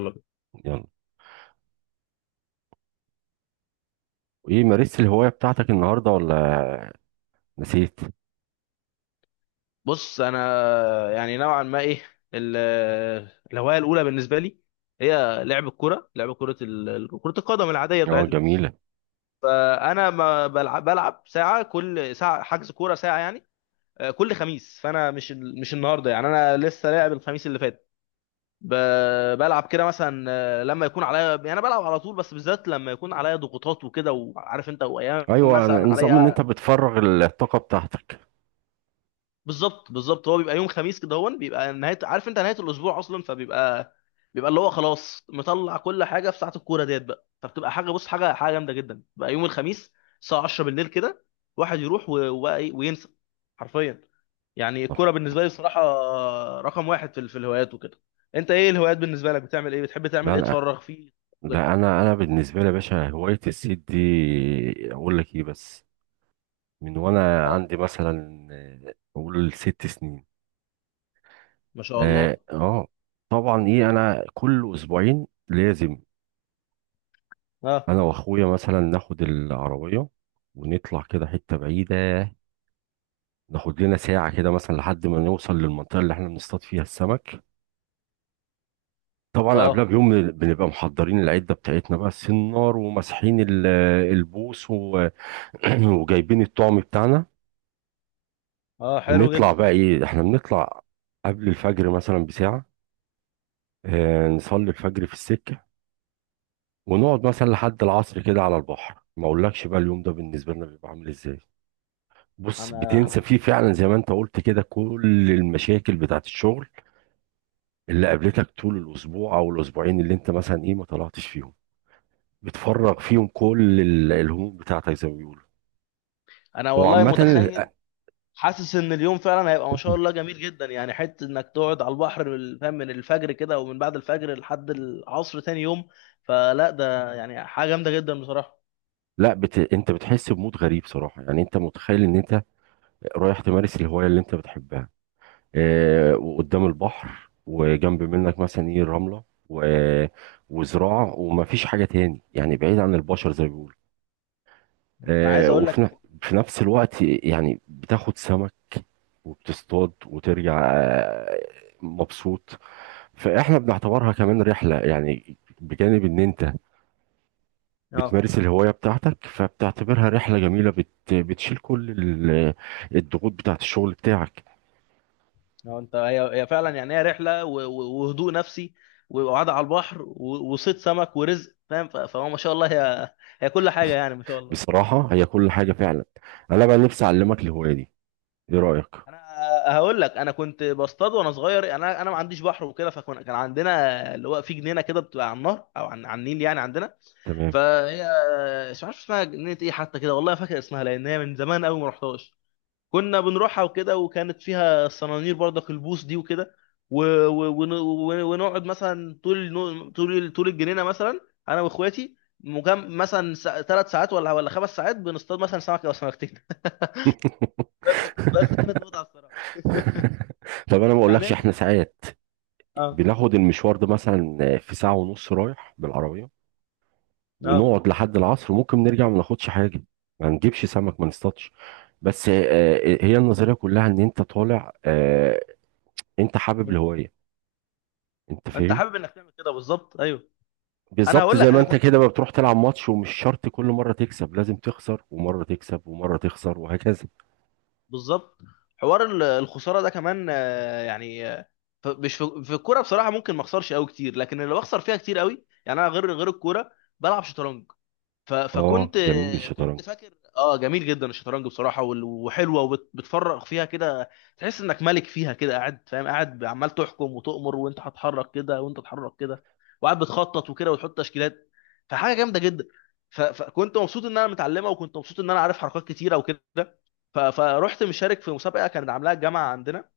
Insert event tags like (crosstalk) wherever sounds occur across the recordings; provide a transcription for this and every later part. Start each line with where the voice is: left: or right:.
left: يلا بينا.
right: يلا. ايه مارست الهواية بتاعتك النهاردة ولا نسيت؟
left: بص، انا يعني نوعا ما ايه، ال- الهوايه الاولى بالنسبه لي هي لعب الكره، كره القدم العاديه
right: اه
left: بتاعتنا.
right: جميلة.
left: فانا ما بلعب، ساعه كل ساعه حجز كوره ساعه يعني. كل خميس، فانا مش النهارده يعني انا لسه لاعب الخميس اللي فات. بلعب كده مثلا، لما يكون عليا، يعني انا بلعب على طول، بس بالذات لما يكون عليا ضغوطات وكده وعارف انت، وايام
right: ايوه،
left: مثلا
right: نظام ان انت
left: عليا.
right: بتفرغ الطاقة بتاعتك.
left: بالظبط بالظبط، هو بيبقى يوم خميس كده، هو بيبقى نهايه عارف انت، نهايه الاسبوع اصلا، فبيبقى اللي هو خلاص، مطلع كل حاجه في ساعه الكوره ديت بقى. فبتبقى حاجه، بص، حاجه جامده جدا بقى يوم الخميس، الساعه 10 بالليل كده. واحد يروح وبقى ايه، وينسى حرفيا. يعني
right: صح.
left: الكوره بالنسبه لي بصراحه رقم واحد في في الهوايات وكده. انت ايه الهوايات بالنسبه لك؟ بتعمل ايه؟ بتحب تعمل
right: لا،
left: ايه
right: لا،
left: تفرغ فيه؟ كده.
right: لا، انا بالنسبة لي يا باشا هواية الصيد دي. اقول لك ايه بس من وانا
left: اه،
right: عندي مثلا اقول 6 سنين.
left: ما شاء
right: اه
left: الله.
right: آه. طبعا ايه انا كل اسبوعين لازم.
left: اه
right: انا واخويا مثلا ناخد العربية ونطلع كده حتة بعيدة، ناخد لنا ساعة كده مثلا لحد ما نوصل للمنطقة اللي احنا بنصطاد فيها السمك. طبعا قبلها
left: اه.
right: بيوم بنبقى محضرين العدة بتاعتنا بقى السنار، وماسحين البوص، (clears throat) وجايبين الطعم بتاعنا.
left: اه، حلو
right: ونطلع
left: جدا.
right: بقى ايه، احنا بنطلع قبل الفجر مثلا بساعة، اه نصلي الفجر في السكة، ونقعد مثلا لحد العصر كده على البحر. ما اقولكش بقى اليوم ده بالنسبة لنا بيبقى عامل ازاي. بص،
left: انا
right: بتنسى
left: انا
right: فيه فعلا زي ما انت قلت كده كل المشاكل بتاعت الشغل اللي قابلتك طول الاسبوع او الاسبوعين اللي انت مثلا ايه ما طلعتش فيهم. بتفرغ فيهم كل الهموم بتاعتك زي ما بيقولوا.
left: انا
right: هو
left: والله
right: عامة
left: متخيل، حاسس ان اليوم فعلا هيبقى ما شاء الله جميل جدا يعني. حته انك تقعد على البحر فاهم، من الفجر كده ومن بعد الفجر لحد العصر تاني يوم، فلا ده يعني حاجه جامده جدا بصراحه.
right: لا، انت بتحس بمود غريب صراحة، يعني انت متخيل ان انت رايح تمارس الهواية اللي انت بتحبها. اه... وقدام البحر وجنب منك مثلا ايه الرملة وزراعة، ومفيش حاجة تاني، يعني بعيد عن البشر زي ما بيقولوا.
left: انا عايز
right: اه...
left: اقول
right: وفي ن...
left: لك،
right: في نفس الوقت يعني بتاخد سمك وبتصطاد وترجع مبسوط. فاحنا بنعتبرها كمان رحلة، يعني بجانب ان انت
left: اه
right: بتمارس الهواية بتاعتك فبتعتبرها رحلة جميلة، بتشيل كل الضغوط بتاعت الشغل بتاعك.
left: اه، انت هي فعلا يعني هي رحله وهدوء نفسي وقعده على البحر وصيد سمك ورزق، فاهم، فهو ما شاء الله، هي كل حاجه يعني، ما شاء الله.
right: بصراحة هي كل حاجة فعلا. انا بقى نفسي اعلمك الهواية دي، ايه رأيك؟
left: انا هقول لك، انا كنت بصطاد وانا صغير، انا ما عنديش بحر وكده، فكان عندنا اللي هو في جنينه كده، بتبقى على النهر او على النيل يعني عندنا.
right: تمام.
left: فهي مش عارف اسمها جنينه ايه حتى، كده والله، فاكر اسمها لان هي من زمان قوي ما رحتهاش. كنا بنروحها وكده، وكانت فيها الصنانير برضك، البوص دي وكده، ونقعد مثلا طول طول الجنينه مثلا، انا واخواتي، مثلا 3 ساعات ولا 5 ساعات، بنصطاد مثلا سمك او سمكتين. (laughs) بس كانت
right: (laughs)
left: متعه الصراحه.
right: طب انا ما
left: يعني
right: اقولكش
left: ايه
right: احنا
left: بالظبط.
right: ساعات
left: اه
right: بناخد المشوار ده مثلا في ساعة ونص رايح بالعربية،
left: اه.
right: ونقعد لحد العصر، ممكن نرجع ما ناخدش حاجه، ما نجيبش سمك، ما نصطادش. بس هي النظريه كلها ان انت طالع، انت حابب
left: مم.
right: الهوايه، انت
left: انت
right: فاهم.
left: حابب انك تعمل كده، بالظبط، ايوه. انا
right: بالظبط
left: هقول
right: زي
left: لك
right: ما
left: انا
right: انت
left: كنت،
right: كده، ما بتروح تلعب ماتش ومش شرط كل مره تكسب، لازم تخسر ومره تكسب ومره تخسر وهكذا.
left: بالظبط، حوار الخساره ده كمان، يعني مش في الكوره بصراحه ممكن ما اخسرش قوي كتير، لكن اللي بخسر فيها كتير قوي، يعني انا غير الكوره بلعب شطرنج. ف-
right: اه
left: فكنت
right: جميل
left: كنت
right: الشطرنج،
left: فاكر اه، جميل جدا الشطرنج بصراحه، وحلوه وبتفرغ فيها كده. تحس انك ملك فيها كده قاعد، فاهم، قاعد عمال تحكم وتؤمر، وانت هتحرك كده وانت تتحرك كده، وقاعد بتخطط وكده وتحط تشكيلات، فحاجه جامده جدا. فكنت مبسوط ان انا متعلمها، وكنت مبسوط ان انا عارف حركات كتيره وكده. فرحت مشارك في مسابقه كانت عاملاها الجامعه عندنا.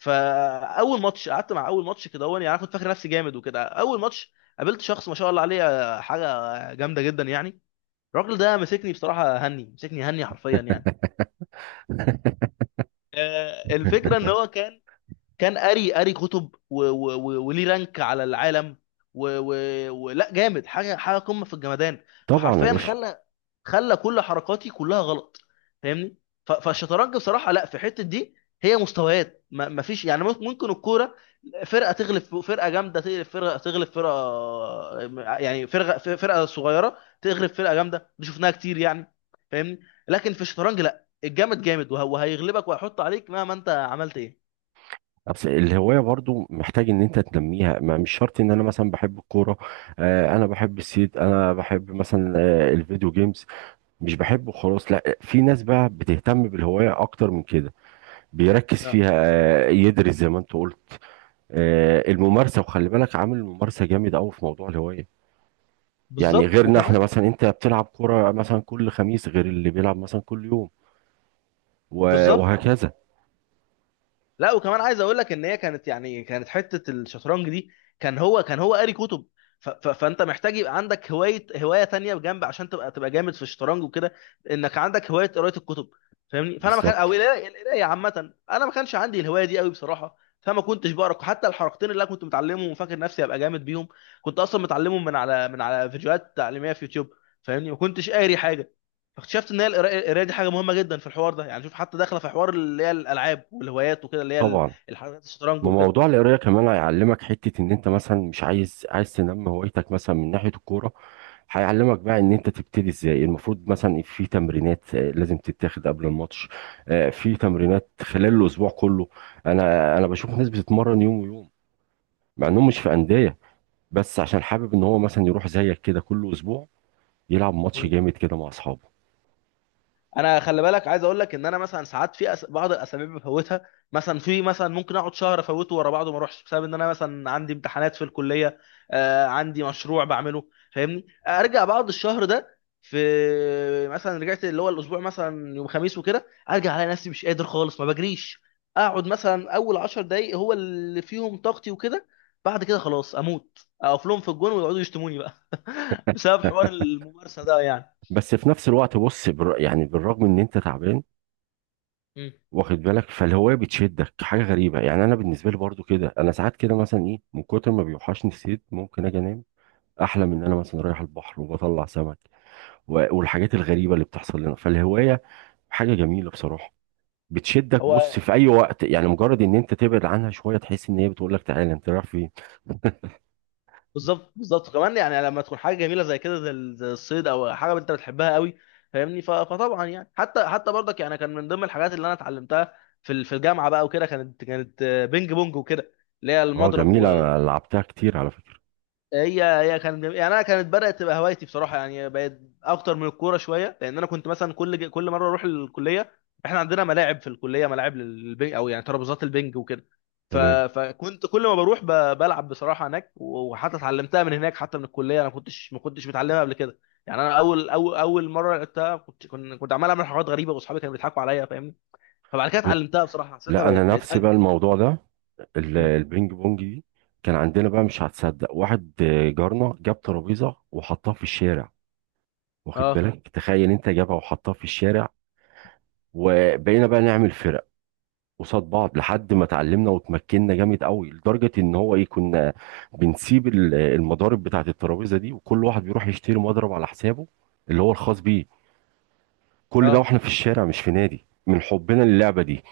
left: فاول ماتش قعدت مع، اول ماتش كده، هو يعني انا كنت فاكر نفسي جامد وكده، اول ماتش قابلت شخص ما شاء الله عليه، حاجه جامده جدا يعني. الراجل ده مسكني بصراحه هني، مسكني هني حرفيا يعني. الفكره ان هو كان قاري كتب وليه رانك على العالم ولا جامد حاجه، قمه في الجمدان.
right: طبعا يا
left: فحرفيا
right: باشا.
left: خلى كل حركاتي كلها غلط، فاهمني. فالشطرنج بصراحه لا، في الحته دي هي مستويات. ما فيش يعني، ممكن الكوره فرقه تغلب فرقه جامده، تغلب فرقه، تغلب فرقه، يعني فرقه صغيره تغلب فرقه جامده، دي شفناها كتير يعني، فاهمني. لكن في الشطرنج لا، الجامد جامد وهيغلبك وهيحط عليك مهما انت عملت ايه.
right: بس الهوايه برضو محتاج ان انت تنميها، ما مش شرط ان انا مثلا بحب الكوره، انا بحب الصيد، انا بحب مثلا الفيديو جيمز، مش
left: مم.
right: بحبه خلاص. لا، في ناس بقى بتهتم بالهواية اكتر من كده، بيركز
left: اه،
right: فيها، يدرس زي ما انت قلت، الممارسة، وخلي بالك عامل الممارسة جامد قوي في موضوع الهواية. يعني
left: بالظبط
right: غيرنا احنا
left: وكمان.
right: مثلا، انت بتلعب كرة مثلا كل خميس غير اللي بيلعب مثلا كل يوم
left: بالظبط بالظبط.
right: وهكذا.
left: لا وكمان عايز اقول لك، ان هي كانت يعني كانت حته الشطرنج دي، كان هو، قاري كتب. ف ف فانت محتاج يبقى عندك هوايه، تانية بجنب، عشان تبقى جامد في الشطرنج وكده، انك عندك هوايه قرايه الكتب، فاهمني. فانا ما كان،
right: بالظبط
left: او القرايه عامه انا ما كانش عندي الهوايه دي قوي بصراحه، فما كنتش بقرا حتى الحركتين اللي انا كنت متعلمهم وفاكر نفسي ابقى جامد بيهم. كنت اصلا متعلمهم من على فيديوهات تعليميه في يوتيوب، فاهمني، ما كنتش قاري حاجه. فاكتشفت ان هي القرايه دي حاجه مهمه جدا في الحوار ده، يعني شوف حتى داخله في حوار اللي هي الالعاب والهوايات وكده، اللي هي
right: طبعا.
left: الحاجات، الشطرنج وكده.
right: وموضوع القراية كمان هيعلمك حتة ان انت مثلا مش عايز تنمي هوايتك مثلا من ناحية الكورة، هيعلمك بقى ان انت تبتدي ازاي. المفروض مثلا في تمرينات لازم تتاخد قبل الماتش، في تمرينات خلال الاسبوع كله. انا بشوف ناس بتتمرن يوم ويوم مع انهم مش في انديه، بس عشان حابب ان هو مثلا يروح زيك كده كل اسبوع يلعب ماتش
left: مم.
right: جامد كده مع اصحابه.
left: انا خلي بالك، عايز اقول لك ان انا مثلا ساعات في بعض الاسابيع بفوتها، مثلا في مثلا، ممكن اقعد شهر افوته ورا بعضه ما اروحش، بسبب ان انا مثلا عندي امتحانات في الكليه، عندي مشروع بعمله، فاهمني. ارجع بعد الشهر ده في، مثلا رجعت اللي هو الاسبوع مثلا يوم خميس وكده، ارجع الاقي نفسي مش قادر خالص، ما بجريش. اقعد مثلا اول 10 دقايق هو اللي فيهم طاقتي وكده، بعد كده خلاص اموت، اقف لهم في الجون ويقعدوا يشتموني بقى. (laughs) بسبب حوار
right: (laughs)
left: الممارسه ده يعني.
right: بس في نفس الوقت بص يعني بالرغم ان انت تعبان،
left: مم.
right: واخد بالك، فالهوايه بتشدك حاجه غريبه. يعني انا بالنسبه لي برضو كده، انا ساعات كده مثلا ايه من كتر ما بيوحشني الصيد ممكن اجي انام، احلم ان انا مثلا رايح البحر وبطلع سمك والحاجات الغريبة اللي بتحصل لنا فالهواية. حاجة جميلة بصراحة، بتشدك بص
left: هو
right: في اي وقت. يعني مجرد ان انت تبعد عنها شوية تحس ان هي بتقول لك تعالى، انت رايح فين؟
left: بالظبط بالظبط، كمان يعني لما تكون حاجه جميله زي كده، زي زي الصيد، او حاجه انت بتحبها قوي، فاهمني. فطبعا يعني، حتى برضك يعني، كان من ضمن الحاجات اللي انا اتعلمتها في في الجامعه بقى وكده، كانت بينج بونج وكده، اللي هي
right: اه
left: المضرب.
right: جميلة، انا لعبتها كتير على فكرة.
left: هي كانت يعني انا كانت بدات تبقى هوايتي بصراحه، يعني بقت اكتر من الكوره شويه، لان انا كنت مثلا كل مره اروح الكليه، احنا عندنا ملاعب في الكليه، ملاعب للبنج، او يعني ترابيزات البنج وكده.
right: تمام.
left: فكنت كل ما بروح بلعب بصراحه هناك، وحتى اتعلمتها من هناك، حتى من الكليه، انا كنتش، ما كنتش متعلمها قبل كده. يعني انا اول مره لعبتها، كنت كنت عمال اعمل حاجات غريبه، واصحابي كانوا بيضحكوا عليا، فاهمني. فبعد كده
right: لا،
left: اتعلمتها بصراحه، حسيتها
right: لا، انا
left: بقت،
right: نفسي بقى
left: اجمل
right: الموضوع ده،
left: مم.
right: البينج بونج دي. كان عندنا بقى، مش هتصدق، واحد جارنا جاب ترابيزة وحطها في الشارع. واخد
left: اه
right: بالك، تخيل انت، جابها وحطها في الشارع، وبقينا بقى نعمل فرق قصاد بعض لحد ما اتعلمنا وتمكنا جامد قوي، لدرجه ان هو ايه كنا بنسيب المضارب بتاعه الترابيزه دي، وكل واحد بيروح يشتري مضرب على حسابه اللي هو الخاص بيه. كل ده
left: اه.
right: واحنا في الشارع مش في نادي، من حبنا للعبه دي.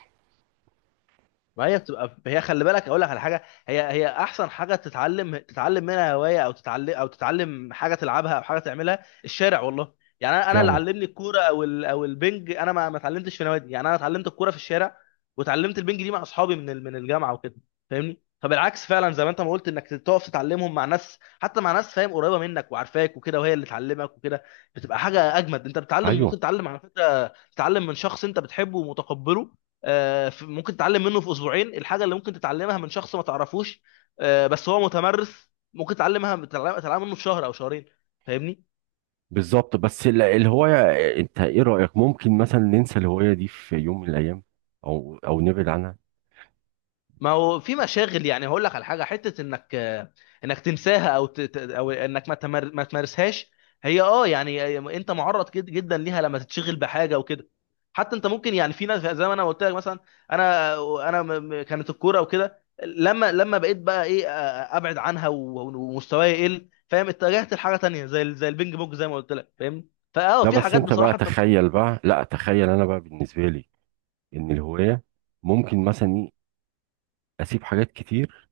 left: ما هي بتبقى، هي خلي بالك، اقول لك على حاجه، هي احسن حاجه تتعلم، منها هوايه، او تتعلم، او تتعلم حاجه تلعبها، او حاجه تعملها، الشارع والله. يعني انا اللي
right: فعلا.
left: علمني الكوره، او او البنج، انا ما اتعلمتش في نوادي، يعني انا اتعلمت الكوره في الشارع، وتعلمت البنج دي مع اصحابي من من الجامعه وكده، فاهمني. فبالعكس فعلا، زي ما انت ما قلت، انك تقف تتعلمهم مع ناس، حتى مع ناس فاهم قريبه منك وعارفاك وكده، وهي اللي تعلمك وكده، بتبقى حاجه اجمد. انت بتتعلم، ممكن
right: ايوه
left: تتعلم على فكره، تتعلم من شخص انت بتحبه ومتقبله، ممكن تتعلم منه في اسبوعين الحاجه اللي ممكن تتعلمها من شخص ما تعرفوش، بس هو متمرس، ممكن تتعلمها، تتعلم منه في شهر او شهرين، فاهمني.
right: بالظبط. بس الهوايه، انت ايه رايك، ممكن مثلا ننسى الهوايه دي في يوم من الايام، او نبعد عنها؟
left: ما هو في مشاغل يعني، هقول لك على حاجه، حته انك تنساها او او انك ما تمارسهاش، هي اه يعني، انت معرض جدا ليها لما تتشغل بحاجه وكده. حتى انت ممكن يعني، في ناس زي ما انا قلت لك مثلا، انا كانت الكوره وكده، لما بقيت بقى ايه، ابعد عنها ومستواي يقل، فاهم، اتجهت لحاجه تانية، زي زي البينج بونج، زي ما قلت لك فاهم،
right: لا
left: في
right: بس
left: حاجات
right: انت بقى
left: بصراحه انت ممكن.
right: تخيل بقى، لا تخيل، انا بقى بالنسبه لي ان الهوايه ممكن مثلا ايه اسيب حاجات كتير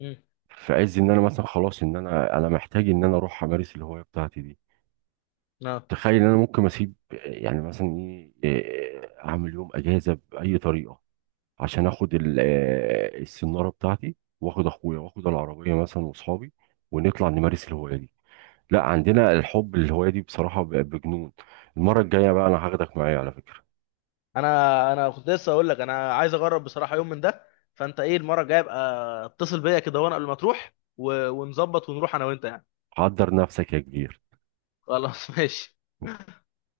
left: مم.
right: في عز ان انا مثلا خلاص ان انا محتاج ان انا اروح امارس الهوايه بتاعتي دي.
left: اه،
right: تخيل ان انا ممكن اسيب يعني مثلا ايه اعمل يوم اجازه باي طريقه عشان اخد السناره بتاعتي، واخد اخويا، واخد العربيه مثلا، واصحابي، ونطلع نمارس الهوايه دي. لا، عندنا الحب للهوايه دي بصراحه، بجنون. المره الجايه بقى انا هاخدك معايا على فكره.
left: انا كنت لسه اقول لك، انا عايز اجرب بصراحه يوم من ده. فانت ايه، المره الجايه ابقى اتصل بيا كده، وانا قبل ما تروح، ونظبط ونروح انا وانت يعني.
right: حضر نفسك يا كبير.
left: خلاص. (laughs) ماشي.